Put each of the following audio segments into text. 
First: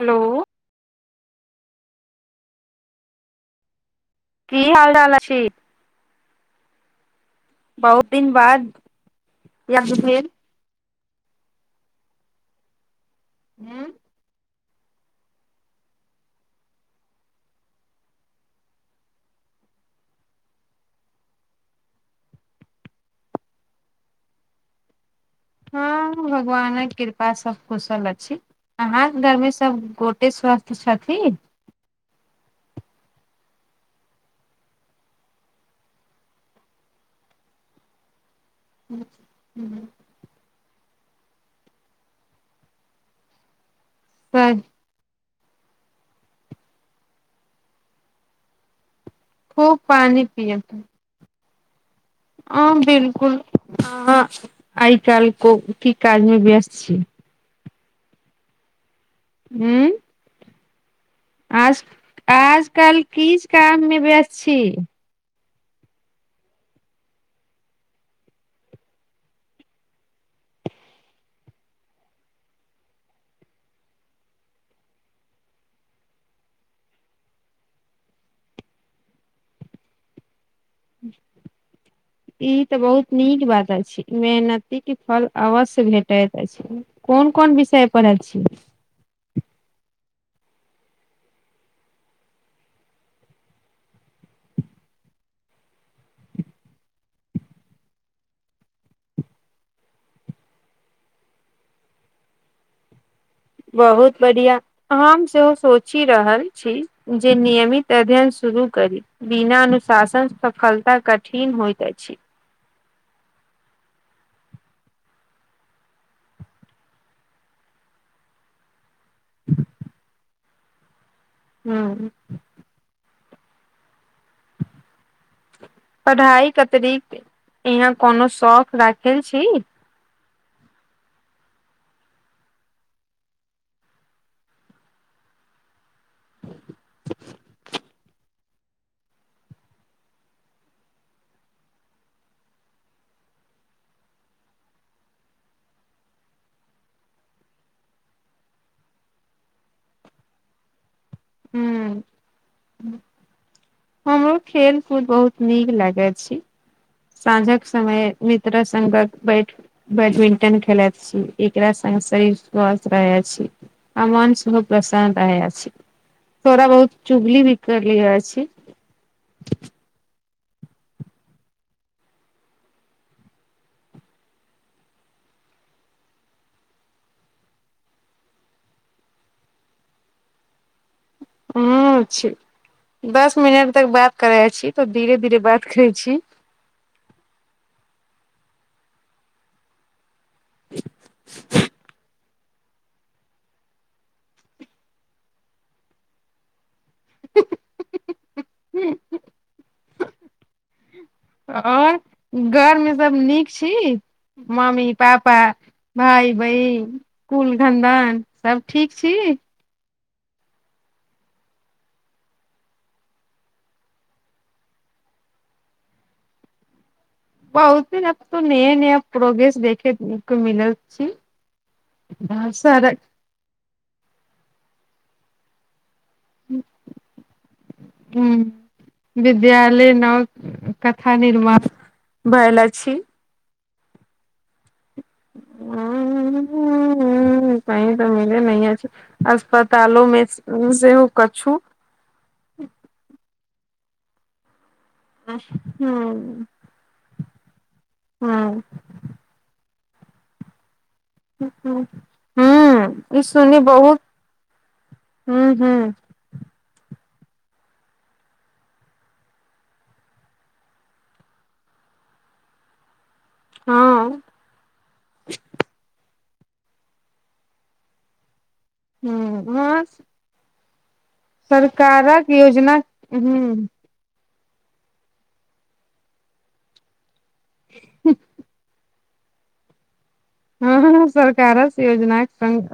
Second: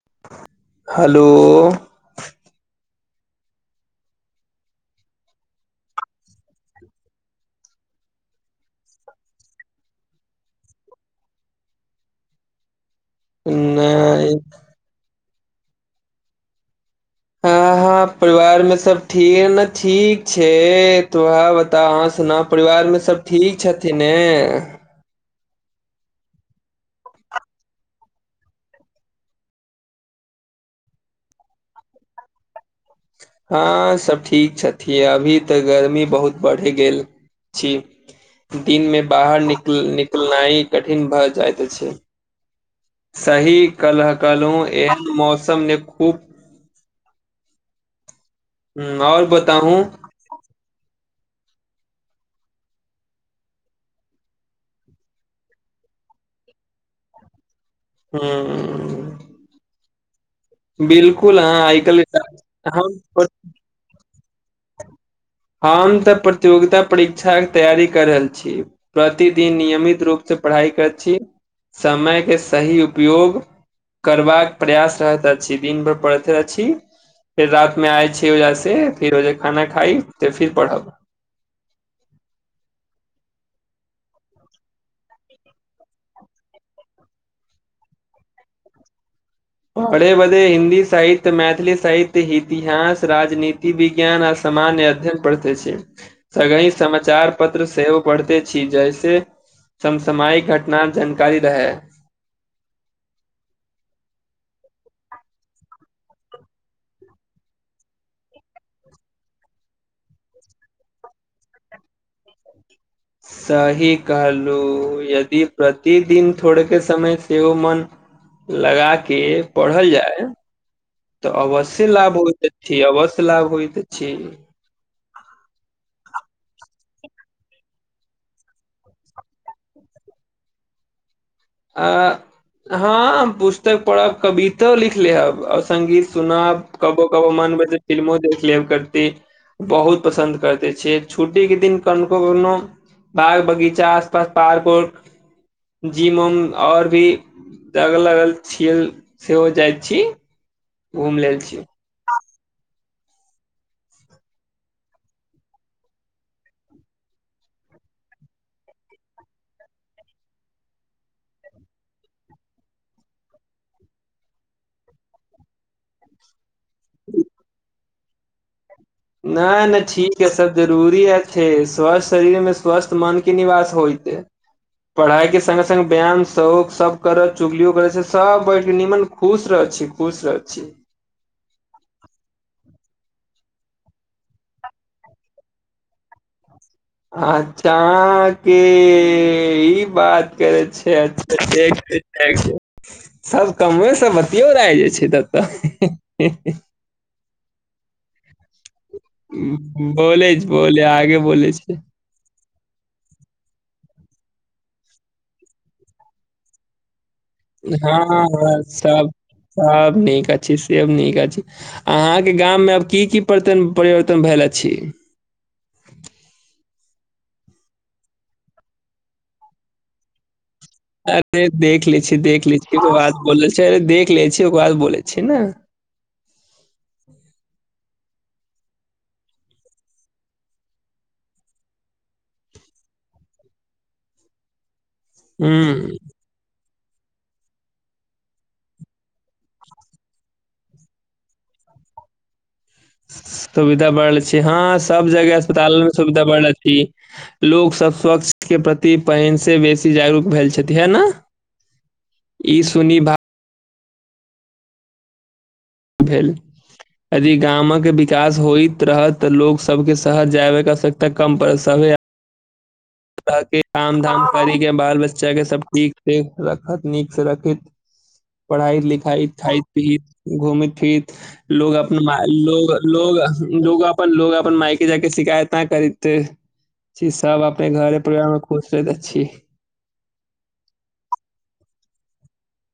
Hello hello की हाल चाल अ छी बहुत दिन बाद य फेर हँ नहि [inaudible] अहाँ परिवार मे सब ठीन ठीक न ठीक छै तोह बता अह सुना परिवार मे सब ठीक छथिने हँ भगवानक कृपा सब कुशल अछि अहाँके घरमे सभ गोटे स्वस्थ छथि हँ सब ठीक छथि अभी तऽ गर्मी बहुत बढ़ि गेल छी दिनमे बाहर निकल निकल तुलनाइ कठिन भए जाइत अछि सही कलह कलू एह मौसम ने खूब हू ओर बत खूब पानी पियत अ बिलकुल अ आइ काल को की काज मे व्यस्त छी हूं ऊं बिलकुल हँ आइ कल आजकल किछ [unintelligible] काम मे व्यस् छी हम तऽ प्रतियोगिता परीक्षाके तैयारी क रहल छी प्रतिदिन नियमित रूपसँ पढ़ाइ करैत छी समय के सही उपयोग करबाक प्रयास रहैत अछि दिन भर पड़ैत अछि फेर रात मे आए छे ओइजा से फिर ओजे खाना खाइ त फिर पढ़ब [inaudible] ई तऽ बहुत नीक बात अछि मेहनती के फल अवश्य भेटैत अछि कोन कोन विषय पढ अछी पढ़े बढ़े हिन्दी साहित्य मैथिली साहित्य इतिहास राजनीति विज्ञान आ स समान्य अध्ययन पढ़ते छी सगइ समाचार पत्र सेहो पढ़ते छी जैसे समसमायिक घटनाक जानकारी रहय बहुत बढ़िआ हम सेहो सोचि रहल छी जे नियमित अध्ययन शुरू करी बिना अनुशासन सफलता कठिन होइत अछि सही कहलु यदि प्रतिदिन थोड़ेके समय सेहो मन लगा के पढ़ल जाय तऽ अवश्य ह लाभ होय छी अवश्य लाभ होइत अछि [inaudible] पढ़ाई के अतरिक यहाँ कोनो शौक राखल छी आ हँ पुस्तक पढ़ब कवितो लिख लेहब और संगीत सुनब कबो कबो मन बजे फिल्मो देखलेब करती बहुत पसन्द करते छियै छुट्टीे के दिन कनको कोनो बाग बगीचा आसपास पार्क उर्क जी म उम और भी अगल अगल छीए सेहो जाय छी घुम लेल ह छी हमरो खेल कूद बहुत नीक लागै अछि सांझक समय मित्र संघक बैठ बैडमिंटन खेलत छी एकरा से शरीर स्वस्थ रहे अछि आ मन सेहो प्रसन रहै अछी थोड़ा बहुत चुगली भी करलिय अछि नहि नहि ठीक है सब जरूरी अछैे स्वस्थ शरीर मे स्वस्थ मन के निवास होयते पढ़ाई के संग संगगे व्यायाम शौक सब करत चुगलियो करै से सब बैठ निमन खुश रहऽ छी खुश रहऽ छी ऊं छी दस मिनट तक बात करै अछि तऽ धीरे धीरे बात करै छी अच्छा के ई बात करै छियछ देख [unintelligible] सब कमे सब बतियोर आबि जाइ छै ततऽ [unintelligible] बोलैछ बोलै आगे बोले छै और घर मे सब नीक छी मम्मी पापा भाय बहिन कुल हँ खन्दान हँ सब ठीक छी सब नीक अछि सेब नीक अछि अहाँके गाम मे आब की की पर परिवर्तन भेल अछि बहुतिन अब तो नया नया प्रोग्रेस देखे के मिलल छी अरे देख लै छी देख बहुत लै छी सारा ओकर बाद बोल छै अरे देख लै छी ओकर बाद बोलै छी न हूं विद्यालय नव कथा निर्माण भेल अछि हूं हूं हूं इ तऽ मिलै नै अछि अस्पतालो मे सेहो कछु सुविधा बढ़ छै हँ सब जगह ह अस्पताल मे सुविधा बढ़थी लोक सब स्वच्छ के प्रति पहिन से बेसी जागरूक भेल छथि है न ई सुनि [unintelligible] सुनि बहुत, हूॅं-हूॅं भाव भेल यदि गामक विकास होइत रहत तऽ लोग सबके शहर जायवाक आवश्यकता कम पड़त सभे धऽके हँ काम-धाम करीके बाल-बच्चाके सब ठीक से राख नीक से रखैत पढ़ाइ-लिखाइ, हूं हँ खाइत-पीहित घुमैत-फिरथि लोग अपन मा सरकारक लोग योजना लोग हूं लोग अ अपन लोग अपन मायके जाएके शिकायत ना करिते छी सब अपने घर परिवारमे खुश रहैत अछि हँ सरकार योजना संग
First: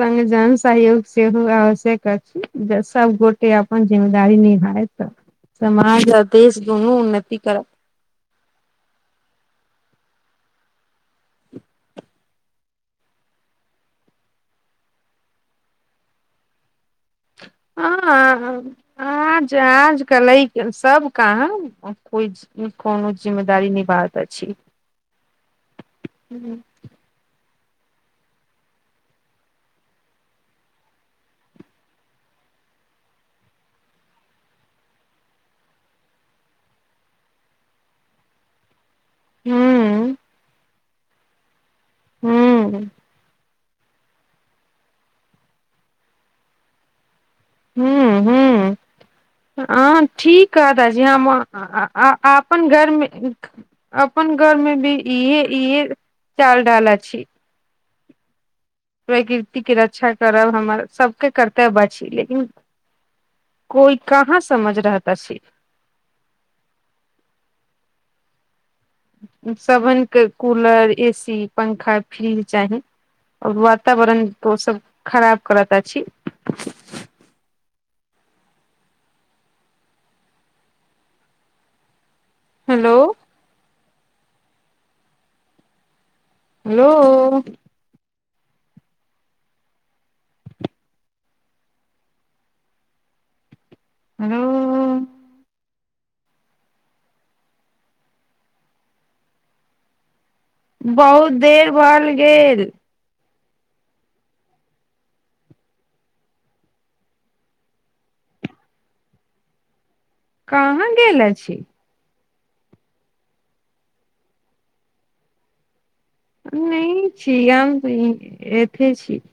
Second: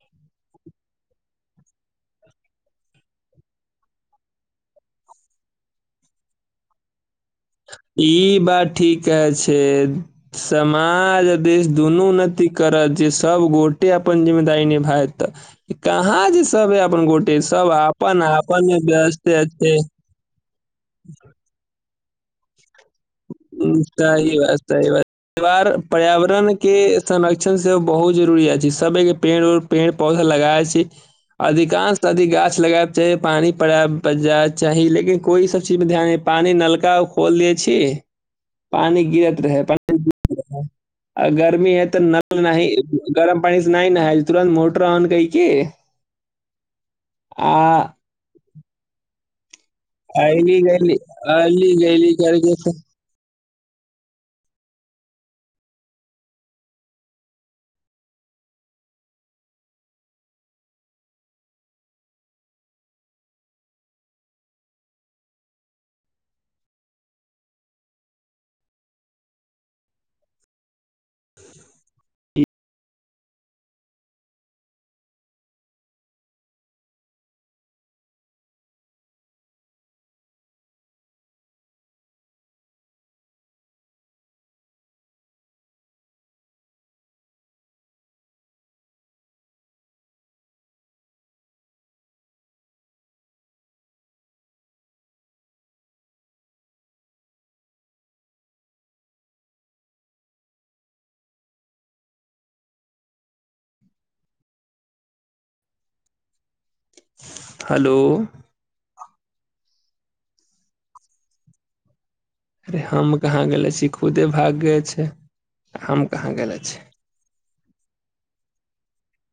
से जन सहयोग सेहो आवश्यक अछि सब गोटे अपन जिम्मेदीरी निभायत तऽ समाज आ देश दुनू उन्नति करत ई बात ठीके अछि। समाज आ देश दुनू उन्नति करत जे सबगोटे अपन जिम्मेदारी निभायत तऽ कहाँ जे सब अपन गोटे सब आपन आपनमे व्यस्ते अछि क लै सब काम कोइ कोनो [unintelligible] निभाबैत सही अछि बात सही बात। परिवार हूं पर्यावरणके संरक्षण से बहुत जरुरी अछि। सबएके पेड़ उड़ पेड़-पौधा लगाइ अछि अधिकांश अधिक गाछ लगाब चाही पानी पड़ैय बजाज चाही लेकिन कोइ एहि सब चीजमे ध्याने पानी नलका खोल दै छी पानि गिरत रहै पानि हूं रहै आ गर्मी अतै तऽ नल नहि गरम पानी से नइ नहाय तुरंत मोटर ऑन कै के आ हूं हूं हँ आ ठीक [inaudible] अयली गयली हाजी हम अयली गयली अपन करके घरमे अपन घरमे भी इहे इहे चाल-ढाल अछि। प्रकृतिके रक्षा करब हमर सबके कर्तव्य अछि लेकिन कोइ कहाँ समझ रहत अछि सभनके कूलर, एसी, पंखा, फ्रिज चाही और वातावरण ओ सब खराब करतऽ अछि हेलो हेलो हेलो बहुत देर भल गेल। हलो कहाँ गेल अछि? रे हम कहाँ गेले अछि, खुदे भाग गे छै हम कहाँ गेल? नइ छी गाम एथे छी [unintelligible]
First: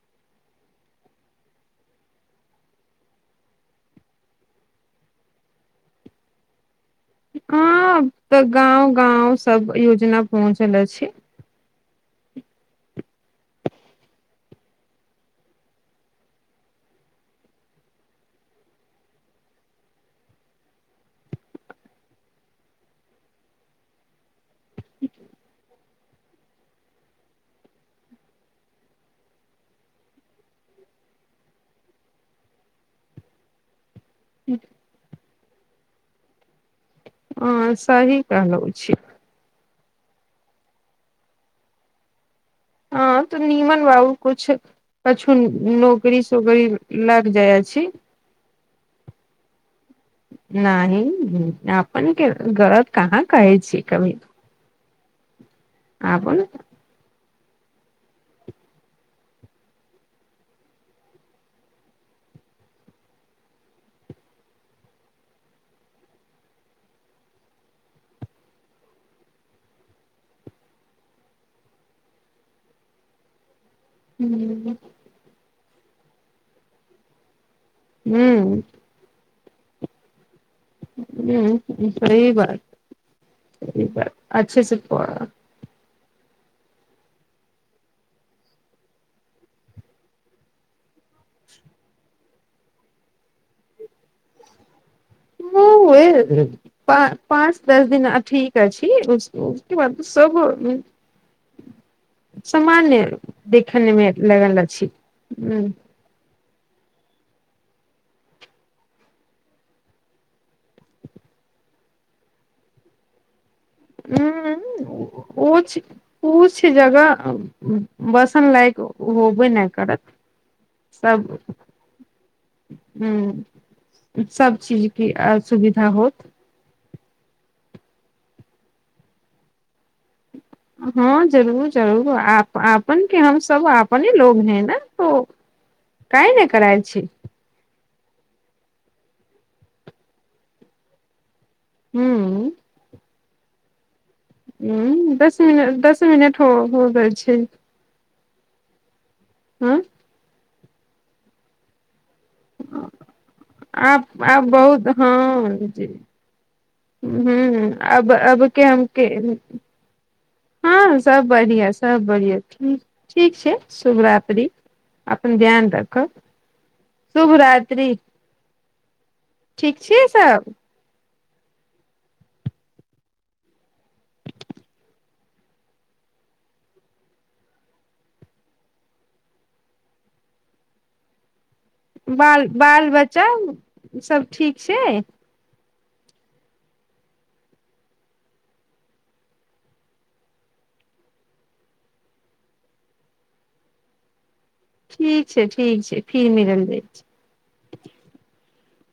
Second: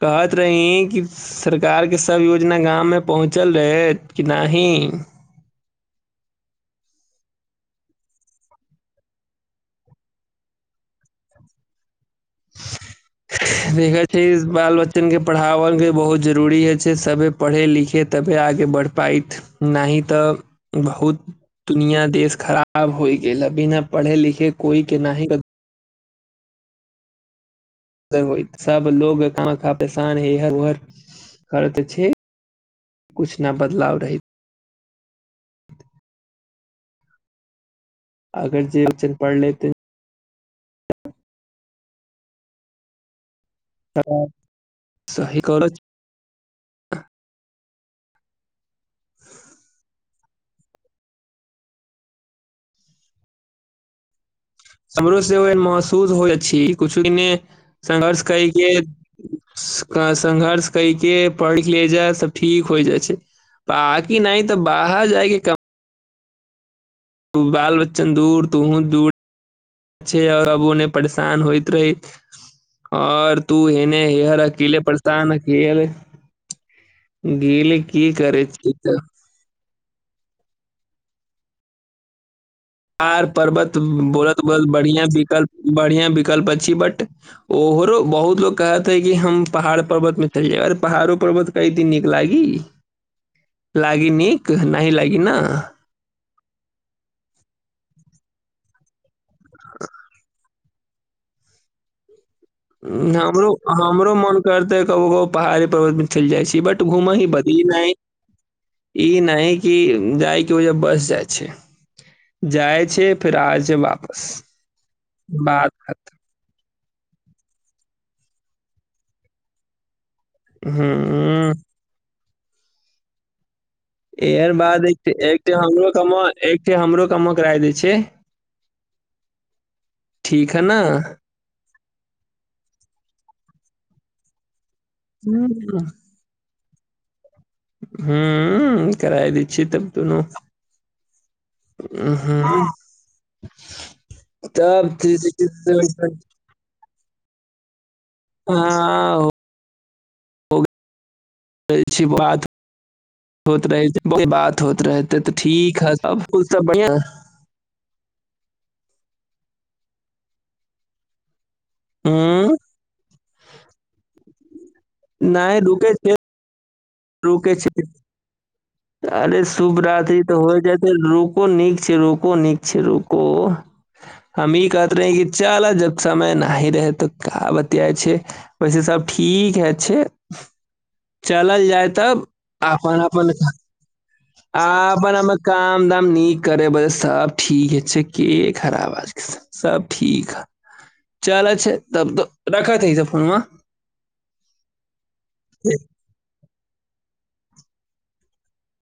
कहत रहीं की सरकारके सब योजना गाममे पहुँचल रहैत की नाहिं? हँ तऽ गाँंव गाँंव सब योजना पहुँचल अछि [inaudible] देखे छै बाल बच्चनके पढ़ाबैके बहुत जरुरी होइ छै सभे पढ़े लिखै तबे आगे बढ़ पाइत नाहि तऽ बहुत दुनिया देस खराब होइ गेल, बिना पढ़े-लिखे कोइके नाहि हो सब लोग खाना परेशान है इह उहर करत छै [unintelligible] कुछ न बदलाव रहै हॅं, सही अगर कहलहु जे छी बच्चन पढ़ लेते हँ तऽ नीमन बा, उ कुछ कछु सही कर नोक री-सोकरी लग जाइ अछि नहि अपन के गरत कहाँ कहै छै कभी समरो से महसूस होइ अपन अच्छी कु छु संघर्ष करे के संघर्ष कैके पढ़ि ले जाइ त ठीक हो जाइ छै तकी नहि तऽ बाहर जाएके क तू बाल बच्चन दूर तूहो दूर जे अब उन्ने परेशान होइत रहे और तू एने हेहर हूँ अकेले परसान अकेल गील की करै छी [inaudible] हूँ सही बात आर पर्बत सही बात अच्छे [unintelligible] से बढिया पढ़ विकल्प बढ़िया विकल्प अछि बट ओहरो बहुत लोग कहत है कि हम पहाड़ पर्वत मे छै अरे पहाड़ो पर्वत कै दिन नीक लागी [inaudible] लाग नीक नहि लाग [inaudible] प पाँच दस दिना ठीक आछि उस उके बाद सब [unintelligible] सामान्य हमरो देखने मे हमरो मन लगल करतेै अछि ककरो हूँ पहाड़ी पर्वत चलि जाइ छी बट घूम ही बदली नइ ई नहि कि जाइ के वजह बस जाइ छै जाइ छै फिर आ जाय वापस उं बाद कुछ कुछ जगह बसन लायक होबे नऽ करत खतम सब हूँ हूँ एहेन बाद होइ हमरो होत कममा एकठे हमरो कममा कराय दै छै ठीक है न हँ जरूर जरूर आपन के हम सब आपने लोग है न हूँ कइ नहि करा छी हूँ कराय देय छी तब दूनू उ हूं हूँ हूँ दस मिनट दस मिनट हो हो गेल छै ह हँ हो रहल छी बात होत आब रहे आब बात होत बहुत रहेते त ठीक है तब और सब बढ़िया हूँ हूँ अब अबके हमके हँ सब बढ़िया सब बढ़िया हूँ ठीक ठीक छै शुभरात्रि अपन ध्यान रखब रुके छै अरे ठीक शुभ छी राति त सब होइ जेतै नू रुको नीक छै रुको नीक छै रुको हम ई कहत रहेै कि चलऽ जब समय नही रहे त का बतियाइ छै वैसे सब ठीक है छै चलल जाय तब बाल बाल आपन बच्चा आपन सब ठीक आ छै अपन अपन काम दाम नीक करे बजे सब ठीके छै की खराब आज के समय सब ठीक ह चल छै तब तो रखैत ही तब फोनमा ठीक छै ठीक छै फिर मिलल जाइ छै